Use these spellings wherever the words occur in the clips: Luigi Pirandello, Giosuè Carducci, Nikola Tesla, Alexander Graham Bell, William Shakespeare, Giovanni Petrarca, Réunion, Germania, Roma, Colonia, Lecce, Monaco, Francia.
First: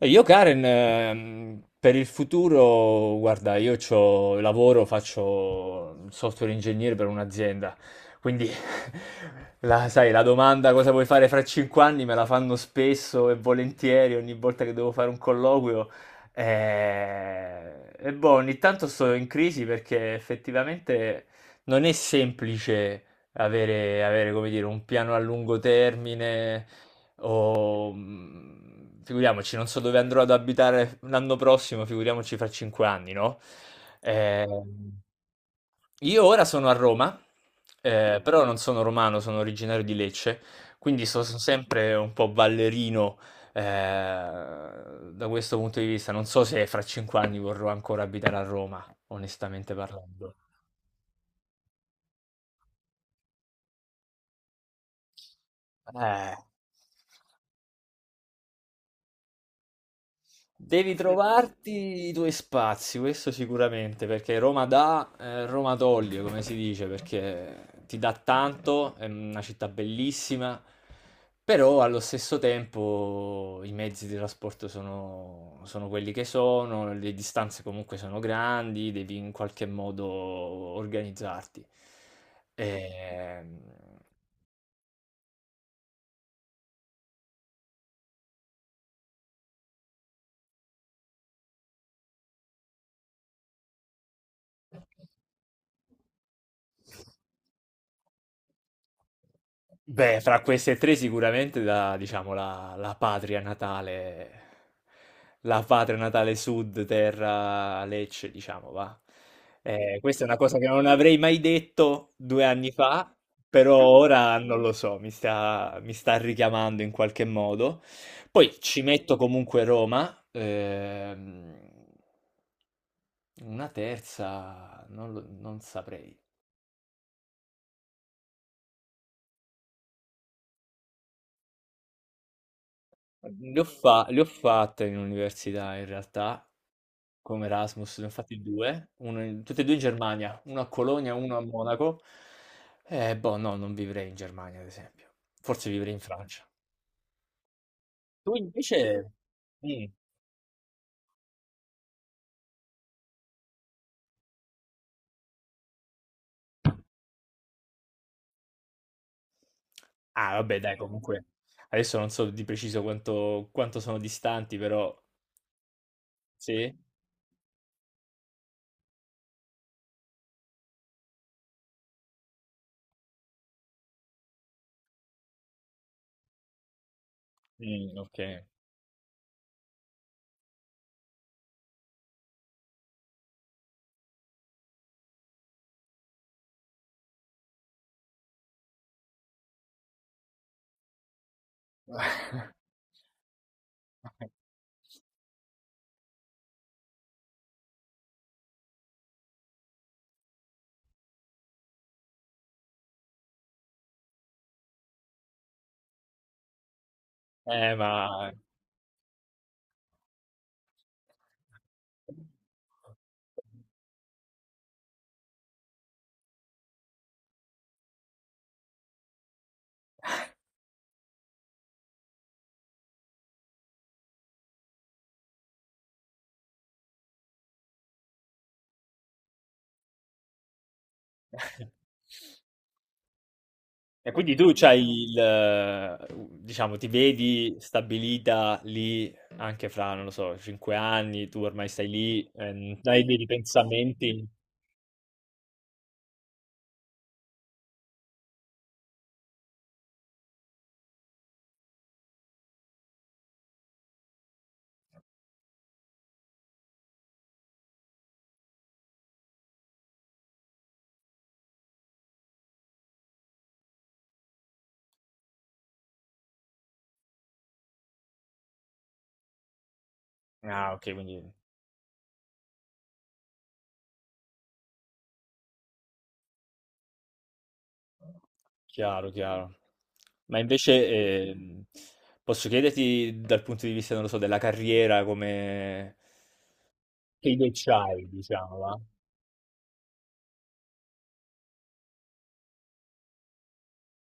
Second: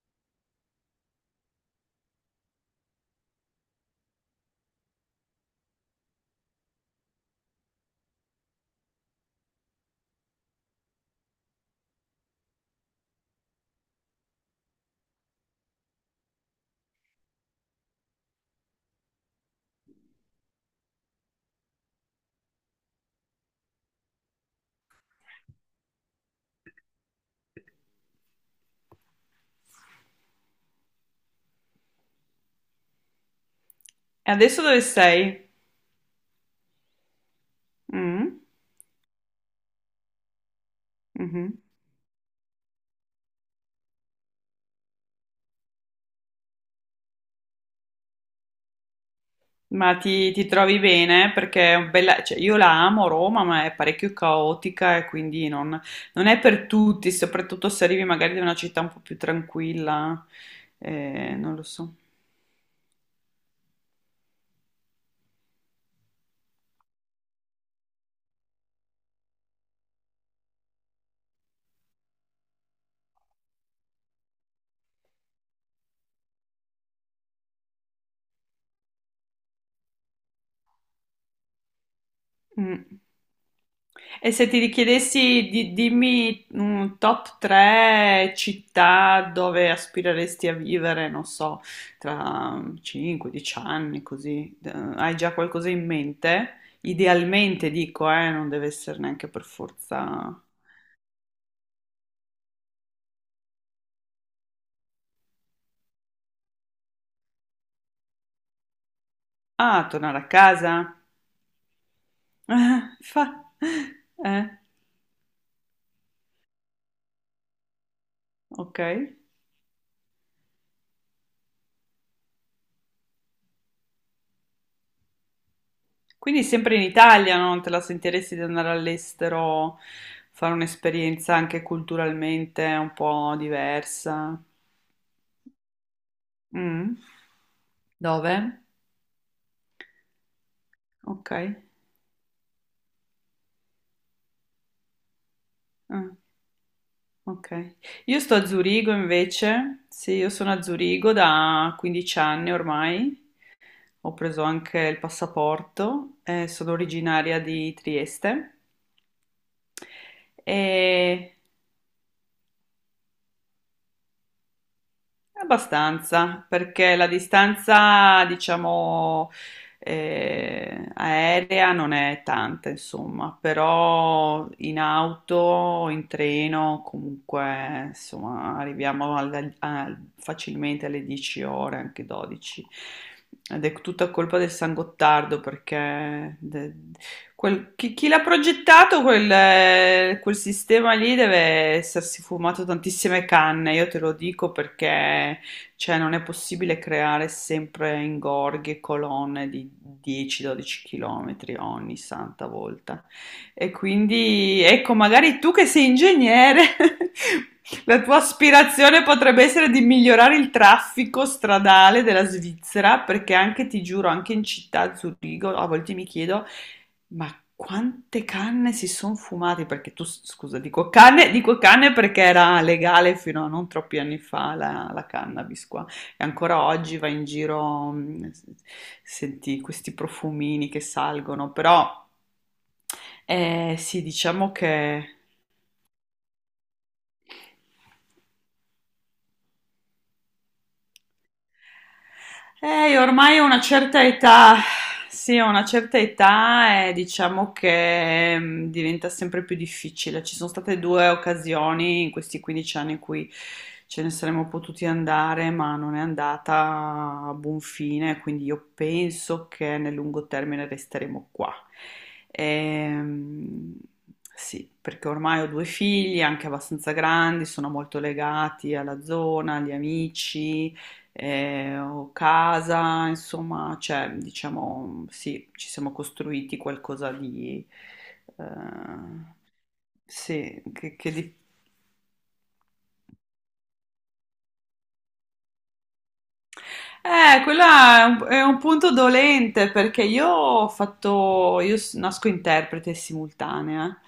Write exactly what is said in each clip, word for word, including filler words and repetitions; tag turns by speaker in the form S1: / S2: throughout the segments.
S1: E Io Karen, ehm, per il futuro, guarda, io c'ho- lavoro, faccio il software ingegnere per un'azienda, quindi la, sai, la domanda cosa vuoi fare fra cinque anni me la fanno spesso e volentieri ogni volta che devo fare un colloquio. eh, E, boh, ogni tanto sto in crisi perché effettivamente non è semplice avere, avere, come dire, un piano a lungo termine o, mh, figuriamoci, non so dove andrò ad abitare l'anno prossimo, figuriamoci fra cinque anni, no?
S2: E adesso dove
S1: Ehm,
S2: sei?
S1: io ora sono a Roma, eh,
S2: Mm?
S1: però non sono romano, sono originario di Lecce, quindi so- sono
S2: Mhm.
S1: sempre un po' ballerino, eh, da questo punto di vista. Non so se fra cinque anni vorrò ancora abitare a Roma, onestamente
S2: Ma ti,
S1: parlando.
S2: ti trovi bene? Perché è un bella. Cioè, io la amo Roma, ma è parecchio caotica e quindi non, non
S1: Eh.
S2: è per tutti, soprattutto se arrivi magari da una città un po' più tranquilla.
S1: Devi
S2: Eh, non lo so.
S1: trovarti i tuoi spazi, questo sicuramente, perché Roma dà, eh, Roma toglie, come si dice, perché ti dà tanto, è una città bellissima, però allo stesso tempo i mezzi di trasporto sono, sono quelli che sono, le distanze comunque sono grandi, devi in qualche modo organizzarti.
S2: Mm.
S1: Ehm,
S2: E se ti richiedessi di dimmi un top tre città dove aspireresti a vivere, non so, tra cinque dieci anni, così, eh, hai già qualcosa in mente? Idealmente dico, eh, non deve essere neanche per
S1: Beh,
S2: forza.
S1: fra queste tre sicuramente la, diciamo, la, la patria natale, la patria natale sud, terra Lecce, diciamo, va.
S2: Ah,
S1: Eh,
S2: tornare
S1: questa è
S2: a
S1: una cosa che non
S2: casa?
S1: avrei mai detto due anni fa,
S2: Fa...
S1: però ora
S2: Eh,
S1: non lo so, mi sta, mi sta richiamando in qualche modo. Poi
S2: ok.
S1: ci metto comunque Roma, ehm, una terza, non, lo- non saprei.
S2: Quindi sempre in Italia, no? non te la sentiresti di andare all'estero, fare un'esperienza anche culturalmente un po'
S1: Le ho, fa- le ho
S2: diversa?
S1: fatte in università in realtà,
S2: Mm?
S1: Come Erasmus, ne ho
S2: Dove?
S1: fatti due, uno in tutti e due in Germania, uno a Colonia,
S2: Ok.
S1: uno a Monaco. Eh, boh, no, non vivrei in Germania, ad esempio. Forse vivrei in
S2: Ah,
S1: Francia.
S2: ok. Io
S1: Tu
S2: sto a Zurigo
S1: invece.
S2: invece,
S1: Mm.
S2: sì, io sono a Zurigo da quindici anni ormai, ho preso anche il passaporto, eh, sono originaria di Trieste
S1: Ah,
S2: e
S1: vabbè, dai, comunque. Adesso non so di preciso quanto, quanto sono distanti, però.
S2: Abbastanza,
S1: Sì?
S2: perché la distanza, diciamo, eh, aerea non è tanta, insomma, però in auto, in treno, comunque,
S1: Mm, ok.
S2: insomma, arriviamo al- al- facilmente alle dieci ore, anche dodici. Ed è tutta colpa del San Gottardo perché de- Quel- chi chi l'ha progettato quel, eh, quel sistema lì deve essersi fumato tantissime canne, io te lo dico perché cioè, non è possibile creare sempre ingorghi e colonne di dieci dodici km ogni santa volta. E quindi, ecco, magari tu che sei ingegnere,
S1: Eh,
S2: la tua
S1: ma.
S2: aspirazione potrebbe essere di migliorare il traffico stradale della Svizzera, perché anche, ti giuro, anche in città, a Zurigo, a volte mi chiedo ma quante canne si son fumati? Perché tu, s- scusa, dico canne, dico canne perché era legale fino a non troppi anni fa la, la cannabis qua. E ancora oggi vai in giro, mh, senti questi profumini che salgono, però eh, sì,
S1: E quindi tu
S2: diciamo
S1: c'hai
S2: che.
S1: il, eh, diciamo, ti vedi stabilita lì anche fra, non lo so, cinque anni, tu ormai stai lì, eh, non
S2: Eh, io
S1: hai dei
S2: ormai ho una certa
S1: pensamenti.
S2: età, sì, ho una certa età e diciamo che mm, diventa sempre più difficile. Ci sono state due occasioni in questi quindici anni in cui ce ne saremmo potuti andare, ma non è andata a buon fine, quindi io penso che nel lungo termine resteremo qua. Ehm, sì, perché ormai ho due figli, anche abbastanza grandi, sono molto legati alla zona, agli
S1: Ah,
S2: amici
S1: ok, quindi
S2: eh, o casa, insomma, cioè, diciamo, sì, ci siamo costruiti qualcosa di, eh,
S1: chiaro, chiaro. Ma
S2: sì,
S1: invece
S2: che, che di.
S1: ehm, posso chiederti dal punto di vista, non lo so, della carriera, come che
S2: Eh,
S1: idee
S2: quella è
S1: c'hai,
S2: un, è
S1: diciamo,
S2: un
S1: va?
S2: punto dolente perché io ho fatto, io s- nasco interprete simultanea.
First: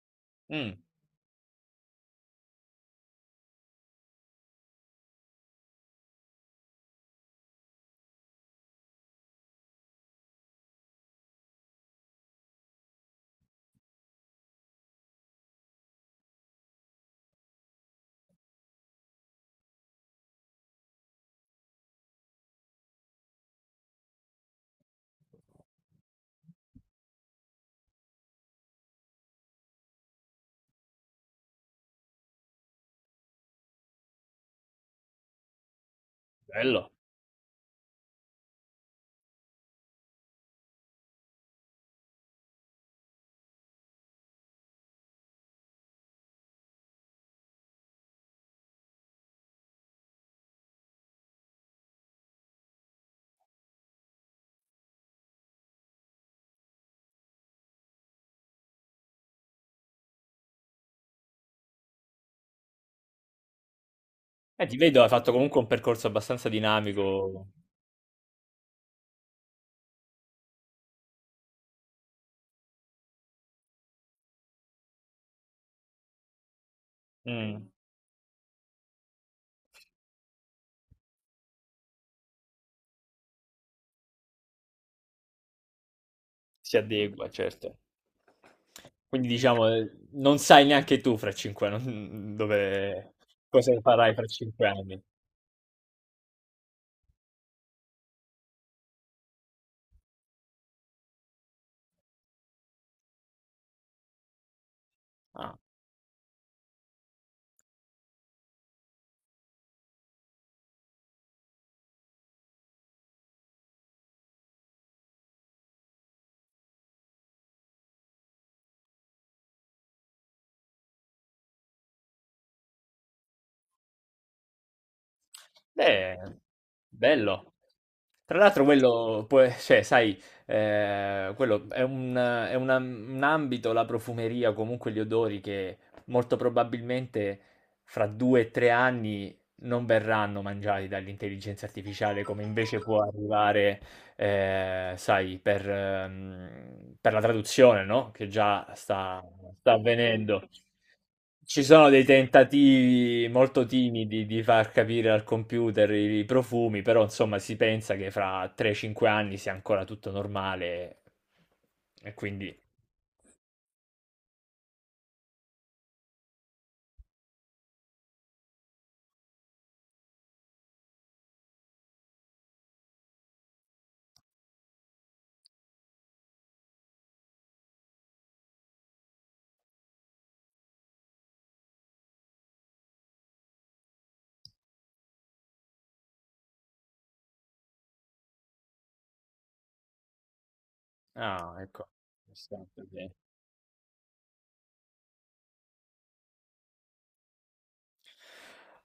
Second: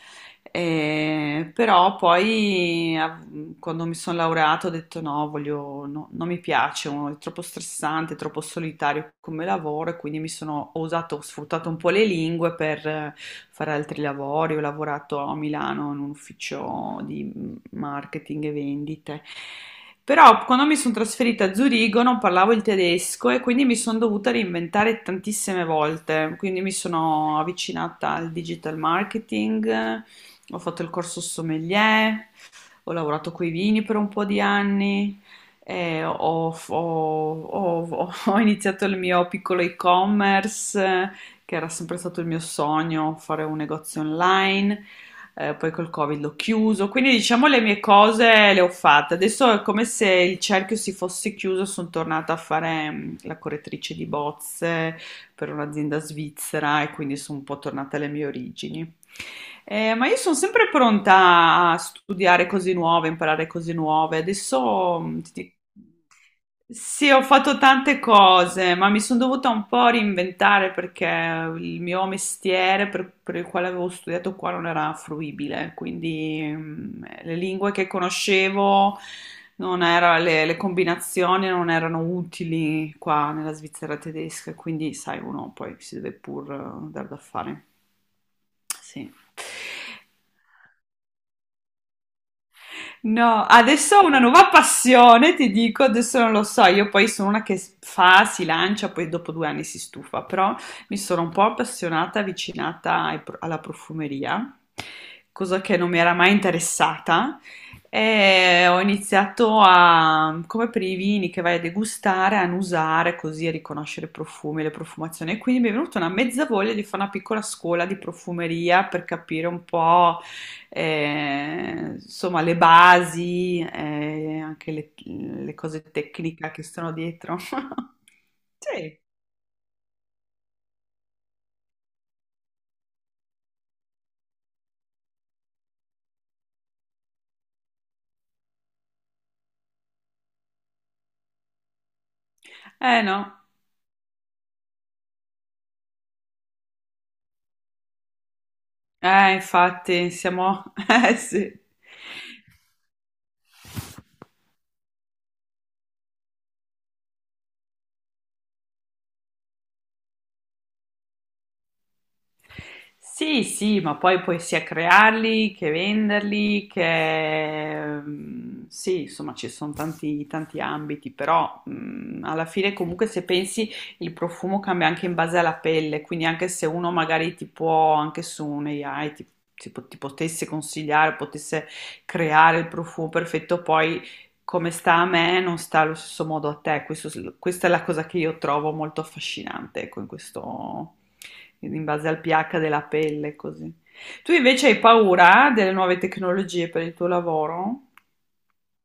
S1: Mm,
S2: eh, Però poi av- quando mi sono laureato ho detto no, voglio, no, non mi piace, è troppo stressante, è troppo solitario come lavoro e quindi mi sono ho usato, ho sfruttato un po' le lingue per eh, fare altri lavori, ho lavorato a Milano in un ufficio di marketing e vendite. Però quando mi sono trasferita a Zurigo non parlavo il tedesco e quindi mi sono dovuta reinventare tantissime volte. Quindi mi sono avvicinata al digital marketing, ho fatto il corso sommelier, ho lavorato coi vini per un po' di anni, eh, ho,
S1: bello.
S2: ho- ho- ho iniziato il mio piccolo e-commerce, eh, che era sempre stato il mio sogno, fare un negozio online. Eh, poi col Covid l'ho chiuso, quindi diciamo le mie cose le ho fatte. Adesso è come se il cerchio si fosse chiuso, sono tornata a fare mm, la correttrice di bozze, per un'azienda svizzera e quindi sono un po' tornata alle mie origini. Eh, ma io sono sempre pronta a studiare cose nuove, imparare cose nuove.
S1: Eh, ti
S2: Adesso
S1: vedo, hai
S2: mh, ti
S1: fatto
S2: dico,
S1: comunque un percorso abbastanza
S2: sì, ho
S1: dinamico.
S2: fatto tante cose, ma mi sono dovuta un po' reinventare perché il mio mestiere per, per il quale avevo studiato qua non era fruibile, quindi mm, le
S1: Mm,
S2: lingue che conoscevo non era- le, le combinazioni non erano utili qua nella Svizzera tedesca, quindi sai, uno poi si deve pur
S1: si
S2: eh, dar da
S1: adegua,
S2: fare.
S1: certo.
S2: Sì.
S1: Quindi diciamo, eh, non sai neanche tu fra cinque anni, dove,
S2: No,
S1: cosa
S2: adesso ho
S1: farai
S2: una
S1: fra
S2: nuova
S1: cinque anni.
S2: passione, ti dico, adesso non lo so, io poi sono una che s- fa, si lancia, poi dopo due anni si stufa, però mi sono un po' appassionata, avvicinata ai pro- alla profumeria,
S1: Ah,
S2: cosa che non mi era mai interessata, e ho iniziato a, come per i vini che vai a degustare, a annusare così, a riconoscere i profumi, le profumazioni, e quindi mi è venuta una mezza voglia di fare una piccola scuola di profumeria per capire un po' eh, insomma, le basi, eh, anche le, le cose
S1: beh,
S2: tecniche che sono dietro.
S1: bello. Tra l'altro
S2: Sì,
S1: quello, può- cioè, sai, eh, quello è un, è una- un ambito, la profumeria, comunque gli odori che molto probabilmente fra due o tre anni non verranno mangiati dall'intelligenza artificiale come invece può
S2: eh no,
S1: arrivare, ehm, sai, per, ehm, per la traduzione, no, che già sta,
S2: eh
S1: sta
S2: infatti
S1: avvenendo.
S2: siamo, eh sì.
S1: Ci sono dei tentativi molto timidi di far capire al computer i, i profumi, però insomma si pensa che fra tre cinque anni sia ancora tutto normale e quindi.
S2: Sì, sì, ma poi puoi sia crearli che venderli, che ehm, sì, insomma ci sono tanti, tanti ambiti, però mh, alla fine comunque se pensi il profumo cambia anche in base alla pelle, quindi anche se uno magari ti può, anche su un ai, ti, ti po- ti potesse consigliare, potesse creare il profumo perfetto, poi come sta a me non sta allo stesso modo a te. Questo- questa è la cosa che io trovo molto affascinante, ecco, in questo
S1: Ah, ecco.
S2: in base al pH della pelle, così. Tu invece hai paura delle nuove tecnologie per il tuo lavoro?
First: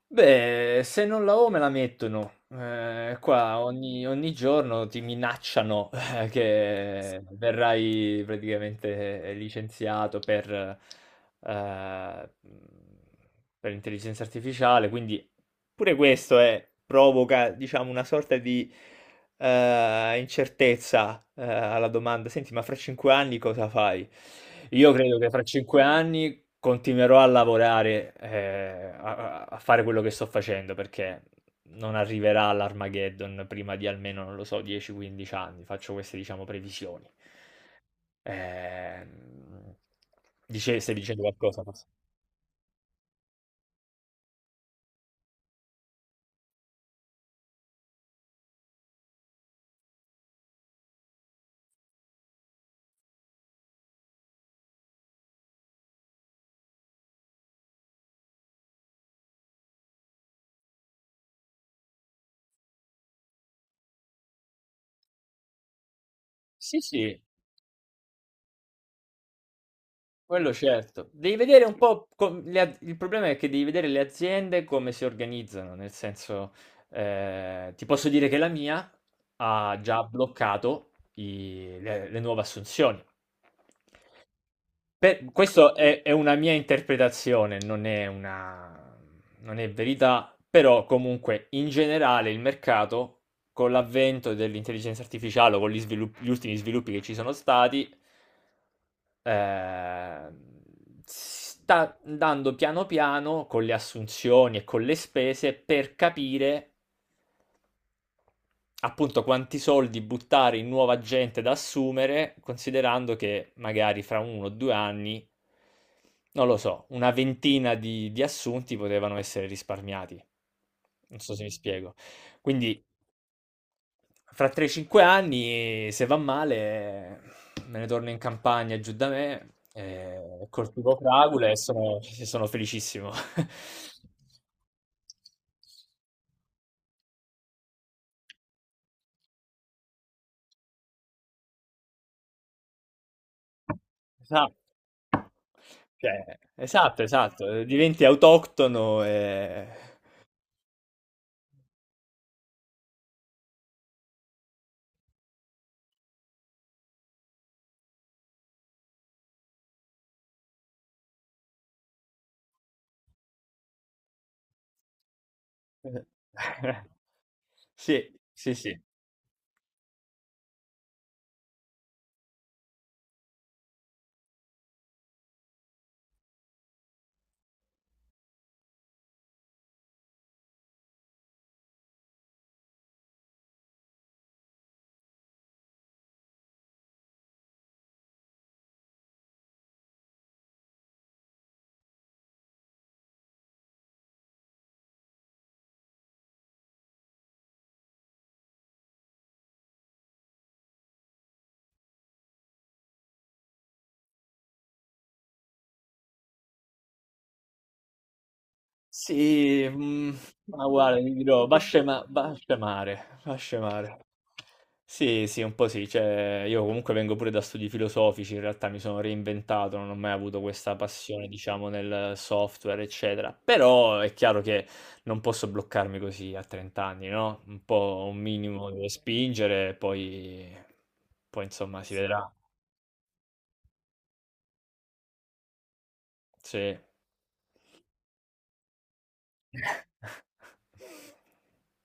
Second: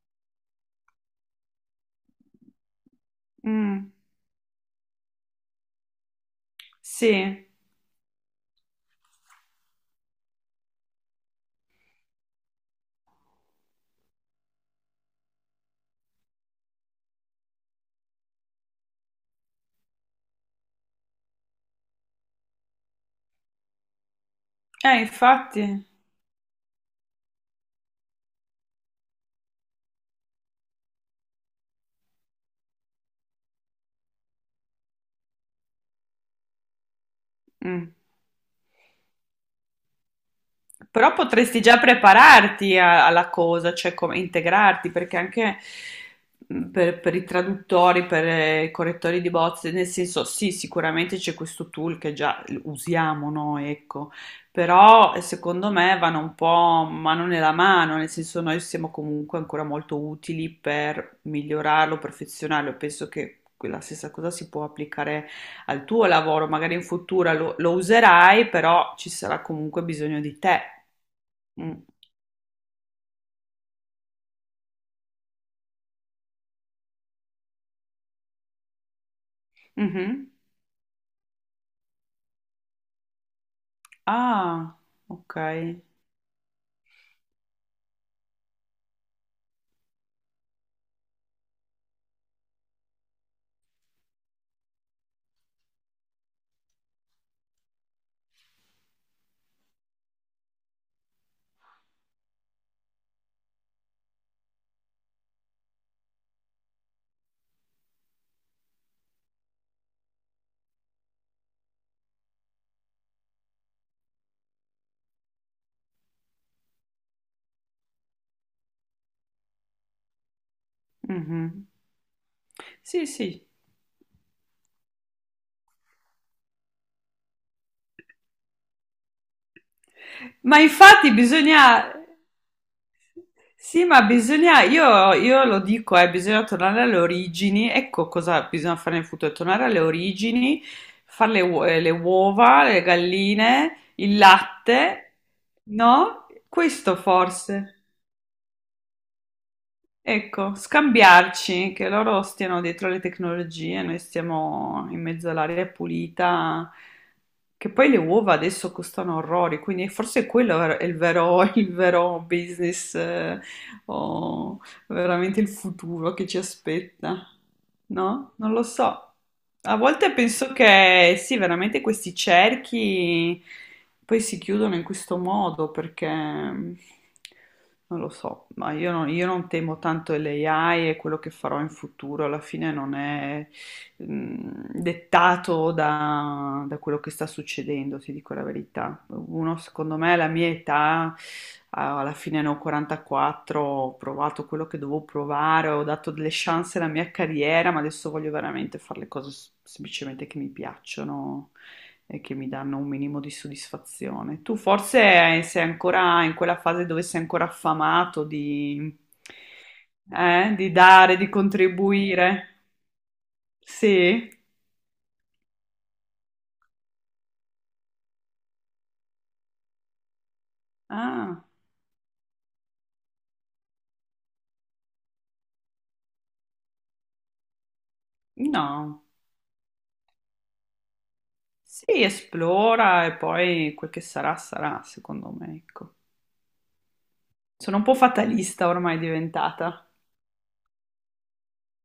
S1: Beh, se non la ho me la mettono. Ehm, qua
S2: Mm,
S1: ogni ogni giorno ti minacciano che
S2: sì,
S1: verrai praticamente eh, licenziato per, ehm, mhmm, per intelligenza artificiale, quindi pure questo è provoca diciamo una sorta di, ehm, incertezza, ehm, alla domanda: "Senti, ma fra cinque anni cosa fai?" Io
S2: eh,
S1: credo che fra cinque
S2: infatti.
S1: anni Continuerò a lavorare, eh, a, a fare quello che sto facendo perché non arriverà l'Armageddon prima di almeno, non lo so, dieci a quindici anni. Faccio queste, diciamo, previsioni.
S2: Mm.
S1: Ehm, dice- stai
S2: Però
S1: dicendo
S2: potresti
S1: qualcosa,
S2: già
S1: forse?
S2: prepararti a- alla cosa, cioè come integrarti, perché anche mh, per, per i traduttori, per eh, i correttori di bozze, nel senso, sì, sicuramente c'è questo tool che già usiamo noi, ecco, però eh, secondo me vanno un po' mano nella mano, nel senso noi siamo comunque ancora molto utili per migliorarlo, perfezionarlo, penso che la stessa cosa si può applicare al tuo lavoro, magari
S1: Sì,
S2: in
S1: sì,
S2: futuro lo, lo userai, però ci sarà comunque bisogno di
S1: quello
S2: te.
S1: certo. Devi vedere un
S2: Mm.
S1: po' com- le a- il problema è che devi vedere le aziende come si organizzano, nel senso, eh, ti posso dire che la mia ha già
S2: Mhm.
S1: bloccato i- le, le nuove assunzioni.
S2: Ah,
S1: Per-
S2: ok.
S1: questo è, è, una mia interpretazione, non è una, non è verità, però comunque in generale il mercato, con l'avvento dell'intelligenza artificiale o con gli, svilup- gli ultimi sviluppi che ci sono stati, eh, sta andando piano piano con le assunzioni e con le spese per capire Appunto, quanti soldi buttare in nuova gente da assumere, considerando che magari fra uno o due anni, non lo so, una ventina di, di assunti potevano essere risparmiati. Non so se mi
S2: Mhm.
S1: spiego. Quindi,
S2: Sì, sì.
S1: fra tre a cinque anni, se va male, me ne torno in campagna giù da me, eh,
S2: Ma
S1: coltivo
S2: infatti
S1: fragole e
S2: bisogna.
S1: sono, sono felicissimo.
S2: Sì, ma bisogna, io, io lo dico, eh, bisogna tornare alle origini, ecco cosa bisogna fare nel futuro, tornare alle origini, fare le, uo- eh, le uova, le galline, il
S1: Esatto.
S2: latte, no?
S1: Cioè,
S2: Questo
S1: esatto, esatto, eh,
S2: forse.
S1: diventi autoctono e.
S2: Ecco, scambiarci, che loro stiano dietro le tecnologie, noi stiamo in mezzo all'aria pulita, che poi le uova adesso costano orrori, quindi forse quello è il vero, il vero business, eh, o veramente il futuro che ci aspetta.
S1: Sì,
S2: No? Non
S1: sì,
S2: lo
S1: sì.
S2: so. A volte penso che sì, veramente questi cerchi poi si chiudono in questo modo perché non lo so, ma io non, io non temo tanto l'A I e quello che farò in futuro, alla fine non è mh, dettato da, da quello che sta succedendo, ti dico la verità. Uno, secondo me, alla mia età, a- alla fine ne ho quarantaquattro, ho provato quello che dovevo provare, ho dato delle chance alla mia carriera, ma adesso voglio veramente fare le cose s- semplicemente che mi piacciono e che mi danno un minimo di soddisfazione. Tu forse sei ancora in quella fase dove sei ancora affamato di,
S1: Sì, mm,
S2: eh,
S1: ma
S2: di
S1: guarda, ti
S2: dare, di
S1: dirò, va a scema- va a
S2: contribuire.
S1: scemare, va a scemare.
S2: Sì.
S1: Sì, sì, un po' sì, cioè, io comunque vengo pure da studi filosofici, in realtà mi sono reinventato, non ho mai avuto questa passione,
S2: Ah,
S1: diciamo, nel software, eccetera. Però è chiaro che non posso bloccarmi così a trenta anni, no? Un po' un minimo devo
S2: no.
S1: spingere, poi, poi insomma si
S2: Si
S1: vedrà.
S2: esplora e poi quel che sarà, sarà, secondo me, ecco.
S1: Sì.
S2: Sono un po' fatalista ormai diventata.